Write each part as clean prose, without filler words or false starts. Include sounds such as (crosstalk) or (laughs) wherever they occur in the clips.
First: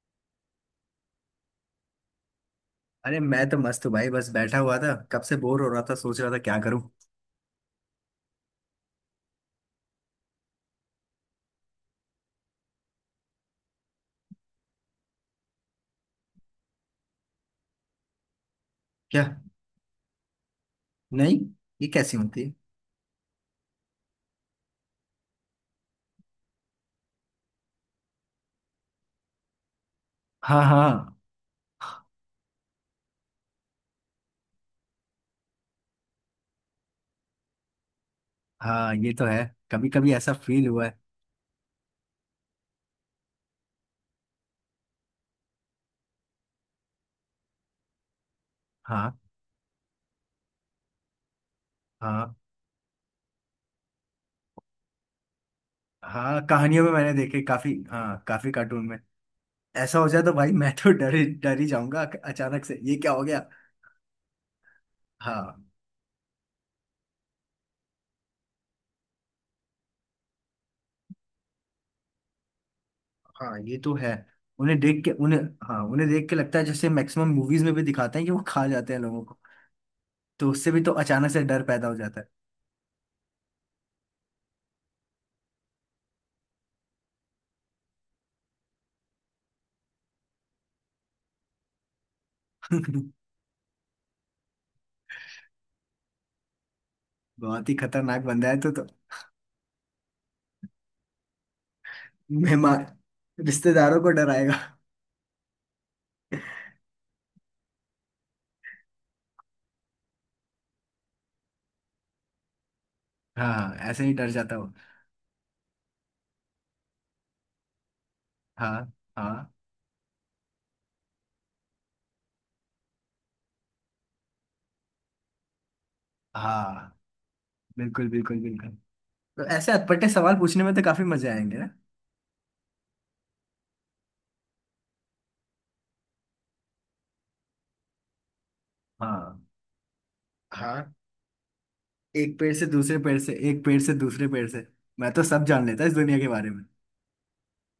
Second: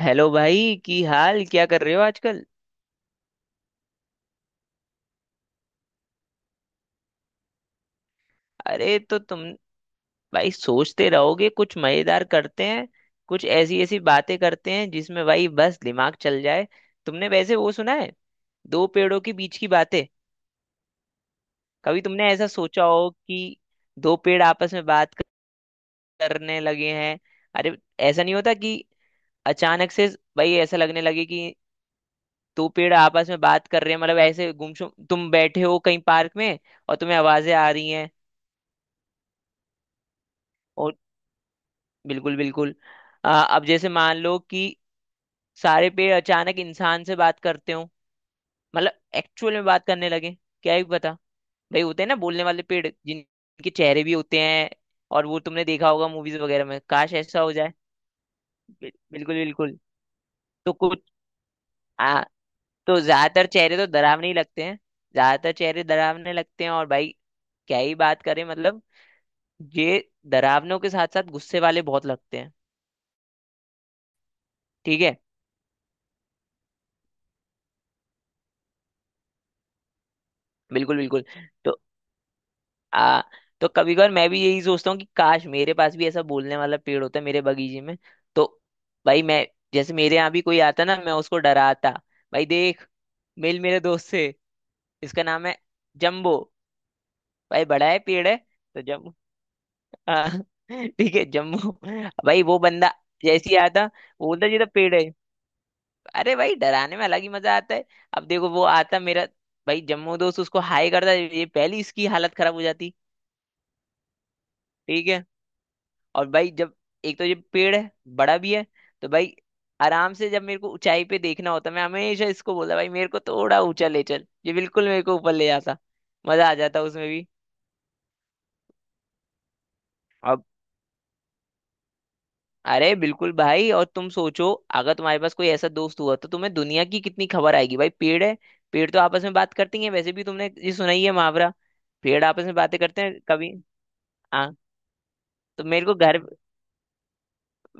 Hello भाई। की हाल क्या कर रहे हो आजकल? अरे मैं तो मस्त हूँ भाई। बस बैठा हुआ था, कब से बोर हो रहा था, सोच रहा था क्या करूँ। अरे तो तुम भाई सोचते रहोगे, कुछ मजेदार करते हैं। कुछ ऐसी ऐसी बातें करते हैं जिसमें भाई बस दिमाग चल जाए। तुमने वैसे वो सुना है, दो पेड़ों क्या? के बीच की बातें? नहीं। ये कभी कैसी तुमने होती ऐसा है? सोचा हो कि दो पेड़ आपस में बात करने लगे हैं? अरे ऐसा नहीं होता कि अचानक से भाई हाँ ऐसा लगने हाँ। लगे कि दो पेड़ आपस में बात कर रहे हैं, मतलब ऐसे गुमसुम तुम बैठे हो कहीं पार्क में और तुम्हें आवाजें आ रही हैं। हाँ ये तो है, कभी कभी ऐसा फील हुआ है। बिल्कुल बिल्कुल। अब जैसे मान लो कि सारे पेड़ अचानक इंसान से बात करते हो, मतलब हाँ एक्चुअल में बात करने लगे। क्या ही पता। भाई होते हैं ना हाँ। बोलने वाले पेड़ जिनके चेहरे भी होते हैं, और वो तुमने देखा होगा मूवीज हाँ वगैरह में। कहानियों में मैंने काश ऐसा देखे हो काफी, जाए। हाँ काफी कार्टून में। बिल्कुल बिल्कुल। ऐसा हो जाए तो भाई मैं तो तो कुछ डर ही जाऊंगा। आ, अचानक से ये तो क्या हो गया। ज्यादातर चेहरे तो डरावने ही लगते हैं। ज्यादातर हाँ चेहरे डरावने लगते हैं, और भाई क्या ही बात करें। मतलब ये डरावनों के साथ साथ गुस्से वाले बहुत लगते हैं। हाँ ये तो है। उन्हें ठीक देख के है। उन्हें। हाँ उन्हें देख के लगता है जैसे मैक्सिमम मूवीज में भी दिखाते हैं कि वो खा जाते हैं लोगों को। तो उससे भी तो बिल्कुल बिल्कुल। अचानक से डर तो पैदा हो जाता है। आ तो कभी कभार मैं भी यही सोचता हूँ कि काश मेरे पास भी ऐसा बोलने वाला पेड़ होता मेरे बगीचे में। तो भाई मैं जैसे मेरे यहाँ भी कोई आता ना, मैं उसको डराता। भाई देख, (laughs) मिल मेरे दोस्त से। इसका नाम है जम्बो। भाई बहुत ही बड़ा है, खतरनाक पेड़ है, बंदा है तो। तो जम्बो। हाँ, (laughs) ठीक है, जम्बो। भाई वो मेहमान बंदा जैसे ही आता, रिश्तेदारों को वो बोलता जी तो डराएगा। पेड़ है। अरे भाई डराने में अलग ही मजा आता है। अब देखो वो आता मेरा, भाई जम्बो दोस्त उसको हाय करता, ये पहली इसकी हालत खराब हो जाती। हाँ ऐसे ही डर जाता हूँ। ठीक है। और भाई जब एक तो ये पेड़ है, बड़ा भी है, हाँ तो भाई हाँ। आराम से जब मेरे को ऊंचाई पे देखना होता, मैं हमेशा इसको बोला भाई मेरे को थोड़ा ऊंचा ले चल, ये बिल्कुल मेरे को ऊपर ले जाता। मजा आ जाता हाँ उसमें भी। बिल्कुल बिल्कुल बिल्कुल। तो ऐसे अटपटे सवाल अब पूछने में तो काफी मजे आएंगे ना। अरे बिल्कुल भाई, और तुम सोचो अगर तुम्हारे पास कोई ऐसा दोस्त हुआ तो तुम्हें दुनिया की कितनी खबर आएगी। भाई पेड़ है, पेड़ तो आपस में हाँ बात करती है। वैसे भी तुमने ये सुना हाँ। ही है मुहावरा, पेड़ एक आपस पेड़ में से बातें दूसरे करते पेड़ हैं से, कभी। एक पेड़ से दूसरे पेड़ हाँ, से। मैं तो सब तो जान लेता मेरे इस को दुनिया घर, के बारे में।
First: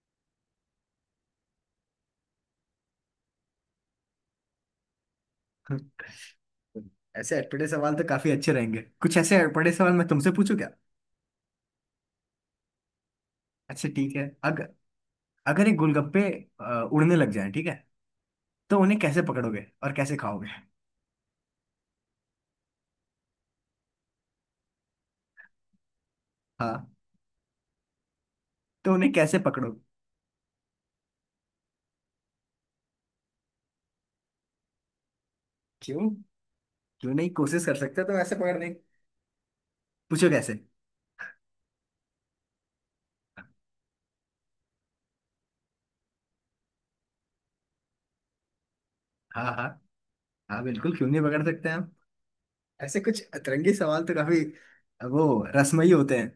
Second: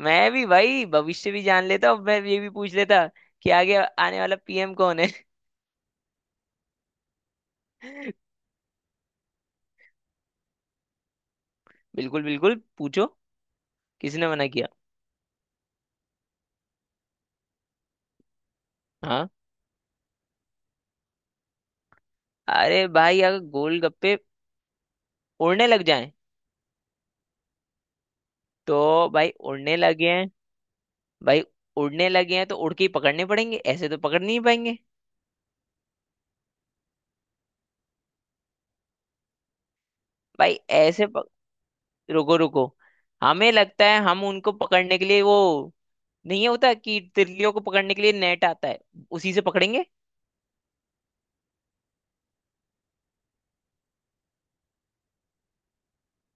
मैं भी भाई भविष्य भी जान लेता, और मैं ये भी पूछ लेता कि आगे आने वाला पीएम कौन है। (laughs) ऐसे अटपटे सवाल तो काफी अच्छे रहेंगे। कुछ ऐसे अटपटे सवाल मैं तुमसे पूछूं क्या? बिल्कुल बिल्कुल, पूछो, अच्छा ठीक है। किसने मना किया? अगर, अगर ये गोलगप्पे उड़ने लग जाएं ठीक है, तो उन्हें कैसे हाँ, पकड़ोगे और कैसे खाओगे? अरे भाई अगर गोलगप्पे उड़ने लग जाएं, हाँ, तो तो उन्हें भाई कैसे उड़ने पकड़ोगे? लगे हैं। भाई उड़ने लगे हैं तो उड़ के ही पकड़ने पड़ेंगे, ऐसे तो पकड़ नहीं पाएंगे। क्यों? क्यों नहीं कोशिश कर सकते तो ऐसे पकड़ने की। पूछो कैसे। भाई ऐसे पक... रुको रुको, हमें लगता है हम उनको पकड़ने के लिए वो, नहीं होता कि तितलियों को पकड़ने के लिए नेट आता है, उसी से हाँ हाँ। पकड़ेंगे। हाँ बिल्कुल, क्यों नहीं पकड़ सकते हैं हम। ऐसे कुछ अतरंगी सवाल तो काफी, वो रसमयी होते हैं।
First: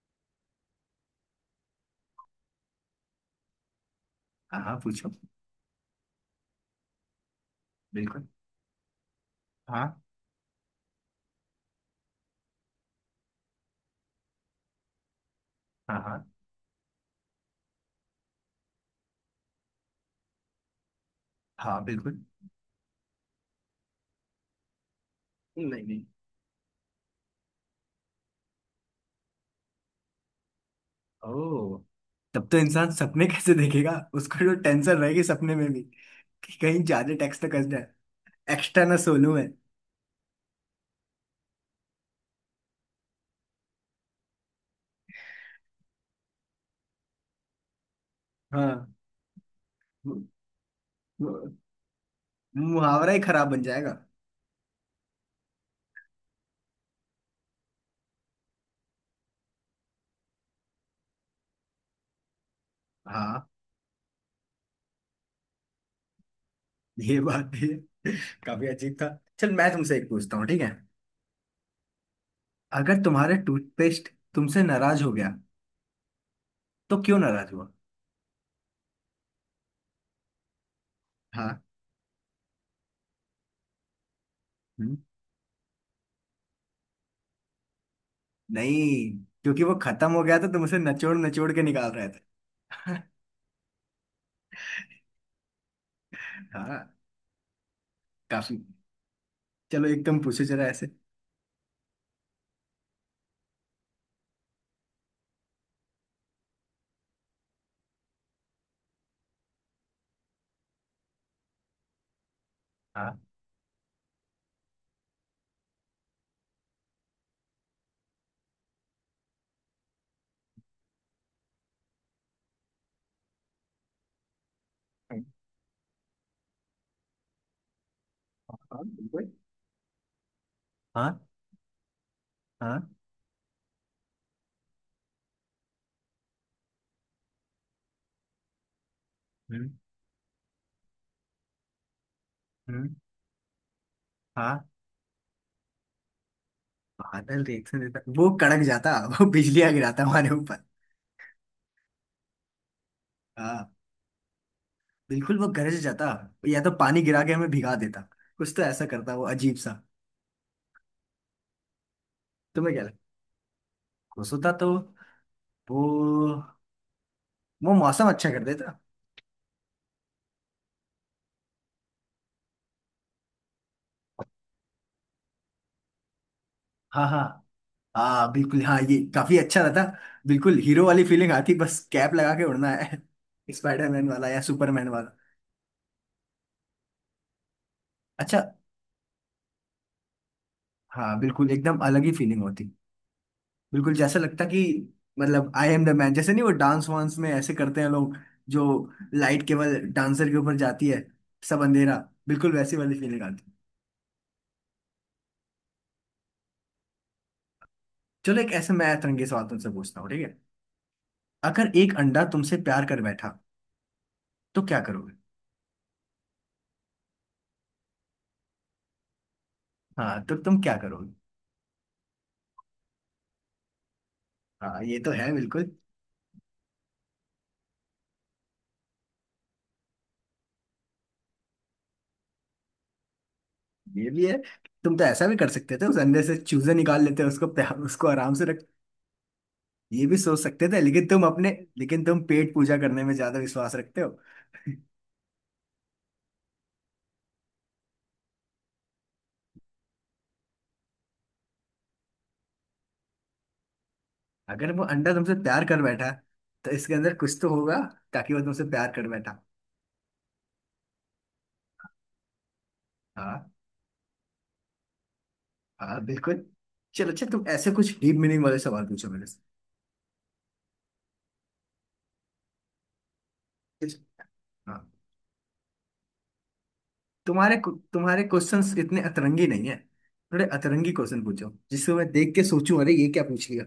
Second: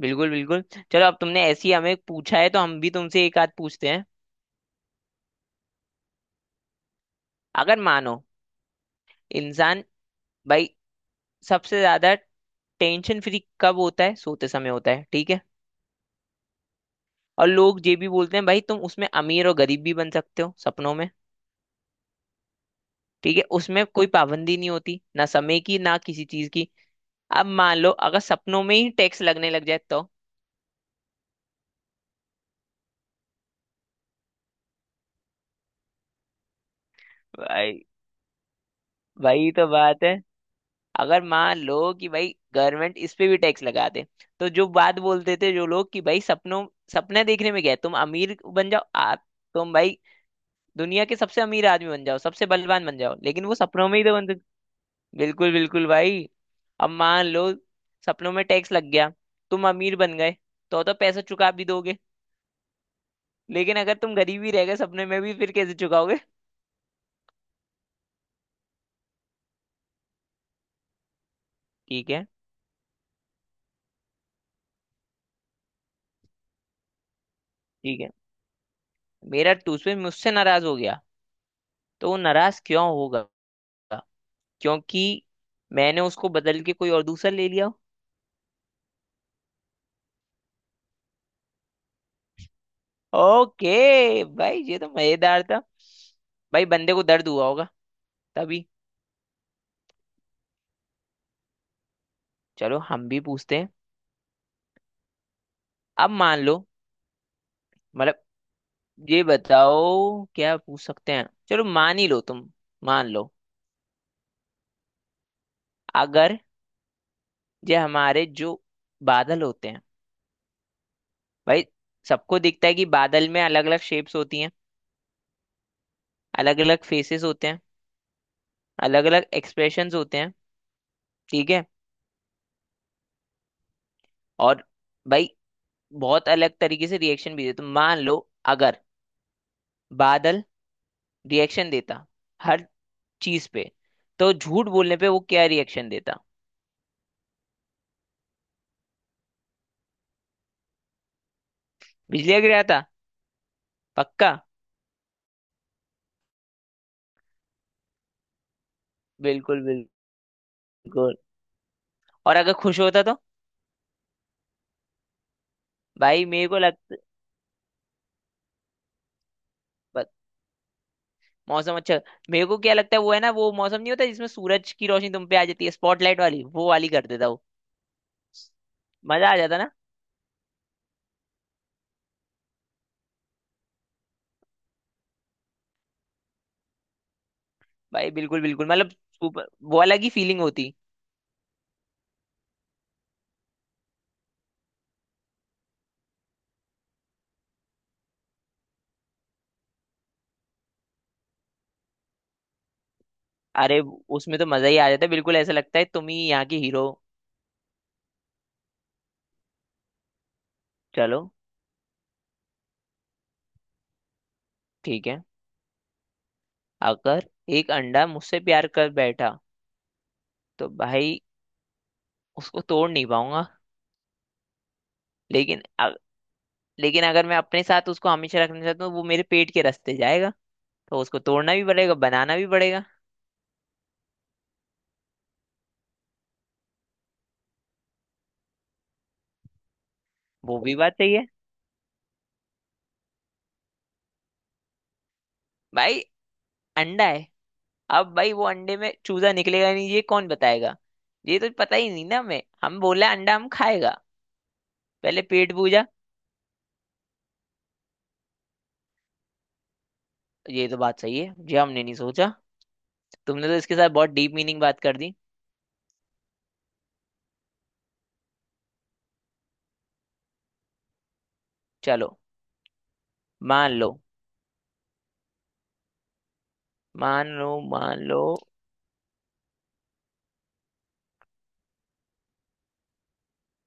बिल्कुल बिल्कुल। चलो अब तुमने ऐसी हमें पूछा है, तो हम भी तुमसे एक आध पूछते हैं। हाँ हाँ पूछो। अगर मानो बिल्कुल। इंसान हाँ। भाई सबसे ज्यादा टेंशन फ्री कब होता है? सोते समय होता है, ठीक है। हाँ हाँ। और लोग ये भी बोलते हैं भाई तुम उसमें अमीर और गरीब भी बन सकते हो सपनों में। हाँ बिल्कुल। ठीक है, उसमें कोई पाबंदी नहीं होती, ना समय नहीं की, ना नहीं। किसी चीज की। अब मान लो अगर सपनों में ही टैक्स लगने लग जाए तो? ओ। तब तो इंसान सपने कैसे देखेगा? उसको जो टेंशन रहेगी सपने में भी, कि कहीं ज्यादा टैक्स तो कस भाई जाए। एक्स्ट्रा ना सोलू है। वही तो बात है, अगर मान लो कि भाई गवर्नमेंट इस पे भी टैक्स लगा दे, तो जो बात बोलते थे जो लोग कि भाई सपनों, सपने देखने में गए तुम अमीर बन जाओ हाँ। आप, तुम भाई मु- दुनिया के मु- सबसे अमीर आदमी बन जाओ, सबसे बलवान बन मुहावरा जाओ, ही लेकिन खराब वो बन सपनों जाएगा। में ही तो बन। बिल्कुल बिल्कुल भाई। अब मान लो सपनों में टैक्स लग गया, तुम अमीर बन गए, तो पैसा चुका भी दोगे, हाँ लेकिन अगर तुम गरीब ही रह गए सपने में भी, फिर कैसे चुकाओगे? ये बात भी है। (laughs) काफी अजीब था। चल मैं तुमसे एक पूछता हूँ ठीक है। ठीक है। अगर तुम्हारा टूथपेस्ट तुमसे नाराज हो गया, तो क्यों नाराज हुआ? ठीक है, मेरा टूसवे मुझसे नाराज हो गया, हाँ। तो वो नाराज क्यों होगा? हम्म, क्योंकि मैंने उसको बदल के कोई और दूसरा ले लिया। नहीं। क्योंकि वो खत्म हो गया था, तुमसे नचोड़ नचोड़ के निकाल रहे थे। (laughs) ओके भाई, ये तो मजेदार था। भाई हाँ बंदे को दर्द हुआ होगा काफी। तभी। चलो एक तुम पूछो जरा ऐसे। चलो हम भी पूछते हैं। अब मान लो, मतलब ये बताओ क्या पूछ सकते हैं। चलो मान ही लो तुम, मान हाँ लो अगर ये हमारे जो बादल होते हैं भाई, सबको दिखता है कि बादल में अलग अलग शेप्स होती हैं, हाँ। अलग अलग फेसेस होते हैं, हाँ, अलग अलग बिल्कुल। एक्सप्रेशंस होते हैं, हाँ। ठीक है। हाँ। और भाई बहुत अलग तरीके से रिएक्शन भी देते, तो मान लो अगर हम्म। बादल रिएक्शन देता हर हम्म। चीज पे, तो हाँ। झूठ बोलने पे वो क्या रिएक्शन देता? बादल रिएक्शन देता, वो कड़क जाता। वो बिजलियां गिराता हमारे ऊपर। बिजली गिराता, हाँ। पक्का। बिल्कुल वो गरज जाता। या तो पानी गिरा के हमें भिगा देता। कुछ तो ऐसा करता वो अजीब बिल्कुल सा। बिल्कुल। और अगर तुम्हें खुश क्या लगता? होता तो? खुश होता तो, वो भाई मेरे को लगता वो मौसम अच्छा कर देता। मौसम अच्छा। मेरे को क्या लगता है, वो है ना वो मौसम नहीं होता जिसमें सूरज की रोशनी तुम पे आ जाती है, स्पॉटलाइट वाली, वो वाली कर हाँ हाँ। देता वो। हाँ बिल्कुल, हाँ ये मजा आ काफी जाता अच्छा ना। रहता। बिल्कुल हीरो वाली फीलिंग आती, बस कैप लगा के उड़ना है। (laughs) स्पाइडरमैन वाला या सुपरमैन वाला? भाई अच्छा। बिल्कुल बिल्कुल, मतलब super- वो अलग ही फीलिंग होती। हाँ बिल्कुल एकदम अलग ही फीलिंग होती। बिल्कुल जैसा लगता कि, मतलब आई एम द मैन जैसे। नहीं, वो डांस वांस में ऐसे करते हैं लोग, जो लाइट केवल डांसर के ऊपर जाती है, सब अंधेरा। बिल्कुल वैसी वाली फीलिंग आती। अरे उसमें तो मजा ही आ जाता है, बिल्कुल ऐसा लगता है तुम ही यहाँ की हीरो। चलो एक ऐसे मैं तिरंगे सवाल तुमसे पूछता हूँ ठीक है। चलो। अगर एक अंडा तुमसे प्यार कर बैठा तो क्या ठीक करोगे? है, अगर एक अंडा मुझसे प्यार कर बैठा, हाँ, तो तुम तो क्या करोगे? भाई उसको तोड़ नहीं पाऊंगा। हाँ ये तो है लेकिन बिल्कुल। अ- लेकिन अगर मैं अपने साथ उसको हमेशा रखना चाहता हूँ, वो मेरे पेट के रास्ते जाएगा, तो उसको तोड़ना भी पड़ेगा, बनाना भी पड़ेगा। ये भी है। तुम तो ऐसा भी कर सकते थे, उस अंदर से चूजे निकाल लेते, उसको उसको आराम से रख। ये भी सोच वो सकते भी थे, बात लेकिन सही तुम है। अपने, लेकिन तुम पेट पूजा करने में ज्यादा विश्वास रखते हो। (laughs) भाई अंडा है, अब भाई वो अंडे में चूजा निकलेगा नहीं, ये कौन बताएगा? ये तो पता ही नहीं ना हमें, हम बोला अंडा हम खाएगा, अगर वो अंडा पहले तुमसे पेट प्यार कर पूजा। बैठा, तो इसके अंदर कुछ तो होगा, ताकि वो तुमसे प्यार कर बैठा। ये तो बात सही है, ये हमने नहीं सोचा। तुमने हाँ। तो इसके साथ बहुत डीप मीनिंग बात कर दी। हाँ बिल्कुल। चलो अच्छा, तुम ऐसे कुछ डीप मीनिंग वाले सवाल पूछो मेरे से। चलो मान लो, इस- हाँ। मान लो, मान तुम्हारे लो। क्वेश्चंस इतने अतरंगी नहीं है, थोड़े अतरंगी क्वेश्चन पूछो जिसको मैं देख के सोचूं अरे ये क्या पूछ लिया,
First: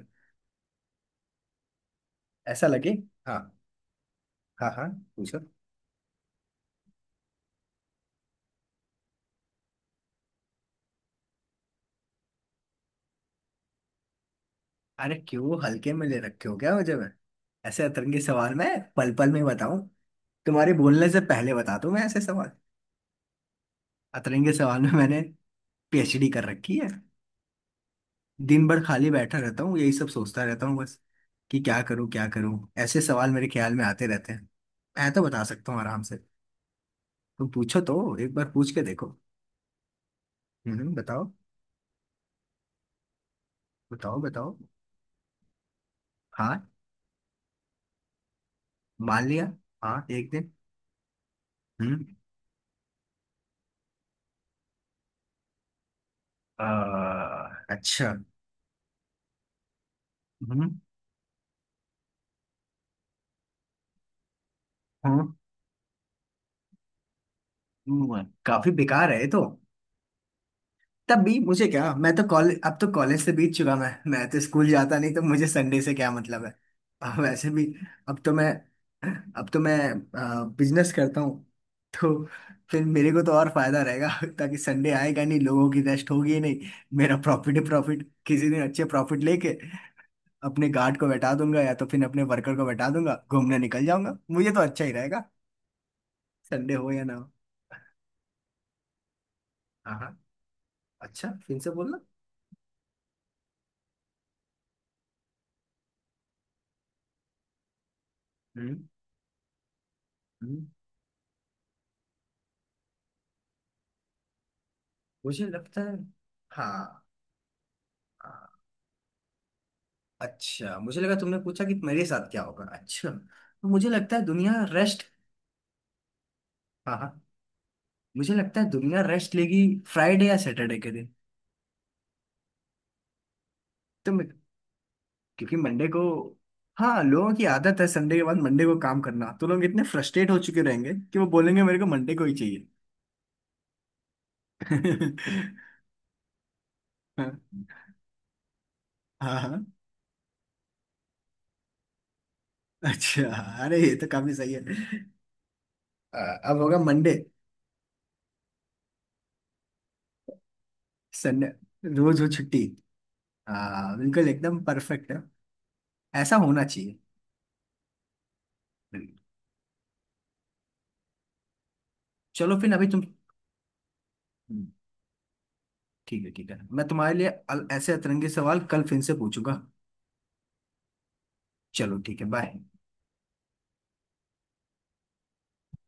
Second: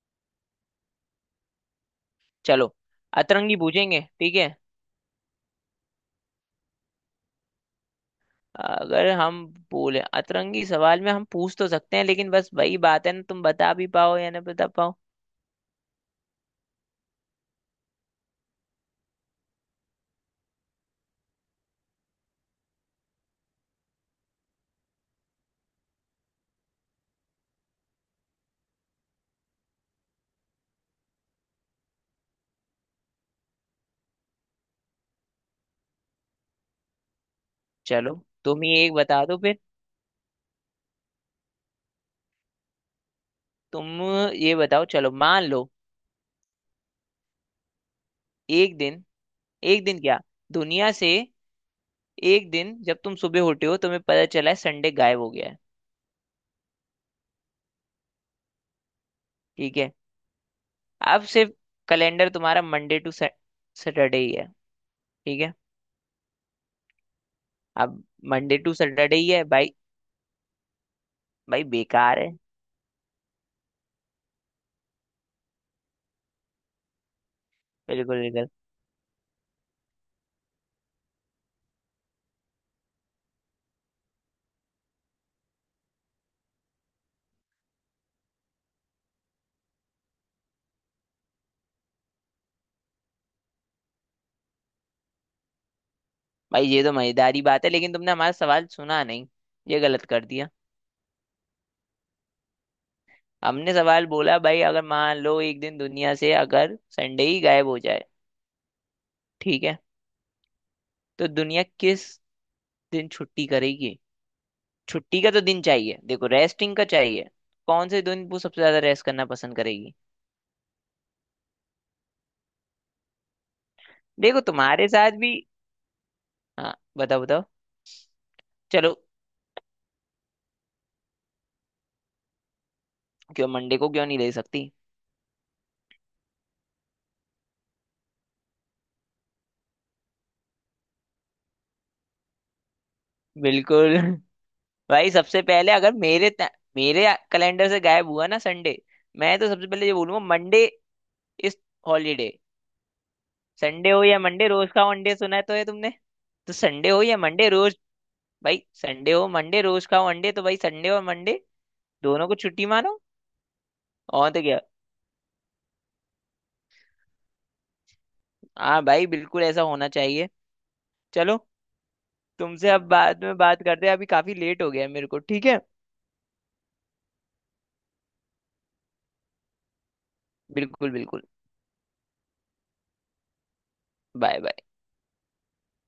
ऐसा चलो लगे। हाँ अतरंगी पूछेंगे, ठीक है। हाँ हाँ पूछो। अगर हम बोले अतरंगी सवाल में हम पूछ तो सकते हैं, लेकिन बस वही बात है ना, तुम बता भी पाओ या ना बता पाओ। अरे क्यों हल्के में ले रखे हो क्या मुझे? मैं ऐसे अतरंगी सवाल मैं पल पल में बताऊं, तुम्हारे बोलने से पहले बता दूं मैं ऐसे सवाल। अतरंगी सवाल में मैंने पीएचडी कर रखी है। दिन भर खाली बैठा रहता हूँ, यही सब सोचता रहता हूँ बस, कि क्या करूँ क्या करूँ। ऐसे सवाल मेरे ख्याल में आते रहते हैं। मैं तो बता सकता हूँ आराम से। तुम पूछो तो। चलो एक बार तुम पूछ ही के एक देखो। बता दो फिर। बताओ तुम बताओ ये बताओ। बताओ, चलो मान लो हाँ एक दिन, मान लिया। एक दिन हाँ क्या, एक दिन। दुनिया से, हम्म। एक दिन जब तुम सुबह उठे हो, तुम्हें पता चला है संडे गायब हो गया है। आ, अच्छा। ठीक है, हम्म। अब सिर्फ कैलेंडर तुम्हारा मंडे टू सैटरडे ही है, हाँ ठीक है। अब हुआ है। मंडे काफी टू बेकार सैटरडे है ये ही तो। है भाई। तब भी भाई मुझे क्या? मैं बेकार तो है। कॉलेज, अब तो कॉलेज से बीत चुका, मैं तो स्कूल जाता नहीं, तो मुझे संडे से क्या मतलब है। और वैसे भी, अब बिल्कुल तो मैं बिल्कुल। अब तो मैं बिजनेस करता हूँ, तो फिर मेरे को तो और फायदा रहेगा, ताकि संडे आएगा नहीं, लोगों की रेस्ट होगी ही नहीं। मेरा प्रॉफिट ही प्रॉफिट। किसी दिन अच्छे प्रॉफिट लेके अपने गार्ड को बैठा दूंगा, या तो फिर अपने वर्कर को बैठा दूंगा, घूमने निकल जाऊंगा, मुझे तो अच्छा ही रहेगा। भाई संडे ये हो तो या ना हो। मजेदारी बात है, लेकिन तुमने हमारा सवाल सुना नहीं, ये हाँ गलत हाँ। कर दिया। अच्छा फिर से बोलना। हमने सवाल बोला भाई अगर मान लो एक दिन दुनिया से अगर संडे ही गायब हो जाए, हम्म। ठीक है, हम्म। तो दुनिया किस दिन छुट्टी करेगी? छुट्टी का तो मुझे दिन लगता है। चाहिए, देखो रेस्टिंग का हाँ। चाहिए। कौन से दिन वो हाँ, सबसे ज्यादा रेस्ट करना पसंद करेगी? अच्छा मुझे लगा तुमने पूछा कि मेरे साथ क्या होगा। अच्छा तो मुझे लगता है देखो दुनिया तुम्हारे रेस्ट। साथ भी, हाँ हाँ हाँ। बताओ बताओ, मुझे लगता है चलो। दुनिया रेस्ट लेगी फ्राइडे या सैटरडे के दिन। क्यों मंडे को क्यों तो नहीं मैं, ले सकती? क्योंकि मंडे को, हाँ लोगों की आदत है संडे के बाद मंडे को काम करना, तो लोग इतने फ्रस्ट्रेट हो चुके रहेंगे कि वो बोलेंगे मेरे को मंडे को ही चाहिए। बिल्कुल (laughs) भाई सबसे पहले (laughs) अगर मेरे ता- मेरे कैलेंडर से गायब हुआ ना संडे, मैं हाँ तो हाँ। सबसे पहले ये बोलूंगा मंडे इस हॉलीडे। अच्छा। अरे संडे ये हो तो या काफी मंडे सही है। रोज खाओ अंडे, सुना है तो है तुमने। अ, तो अब होगा संडे हो मंडे। या मंडे रोज, भाई संडे हो मंडे रोज खाओ अंडे, तो भाई संडे और मंडे संडे रोज हो दोनों को छुट्टी। छुट्टी मानो। हाँ बिल्कुल और तो क्या। एकदम परफेक्ट है। ऐसा होना चाहिए। हाँ भाई बिल्कुल। बिल्कुल ऐसा होना चाहिए। चलो, चलो तुमसे फिर अभी अब तुम। बाद में बात करते हैं, अभी काफी लेट हो गया है मेरे को, ठीक है? ठीक है ठीक है। मैं तुम्हारे लिए ऐसे अतरंगी सवाल कल फिर से पूछूंगा। बिल्कुल बिल्कुल। चलो ठीक है बाय। Bye bye.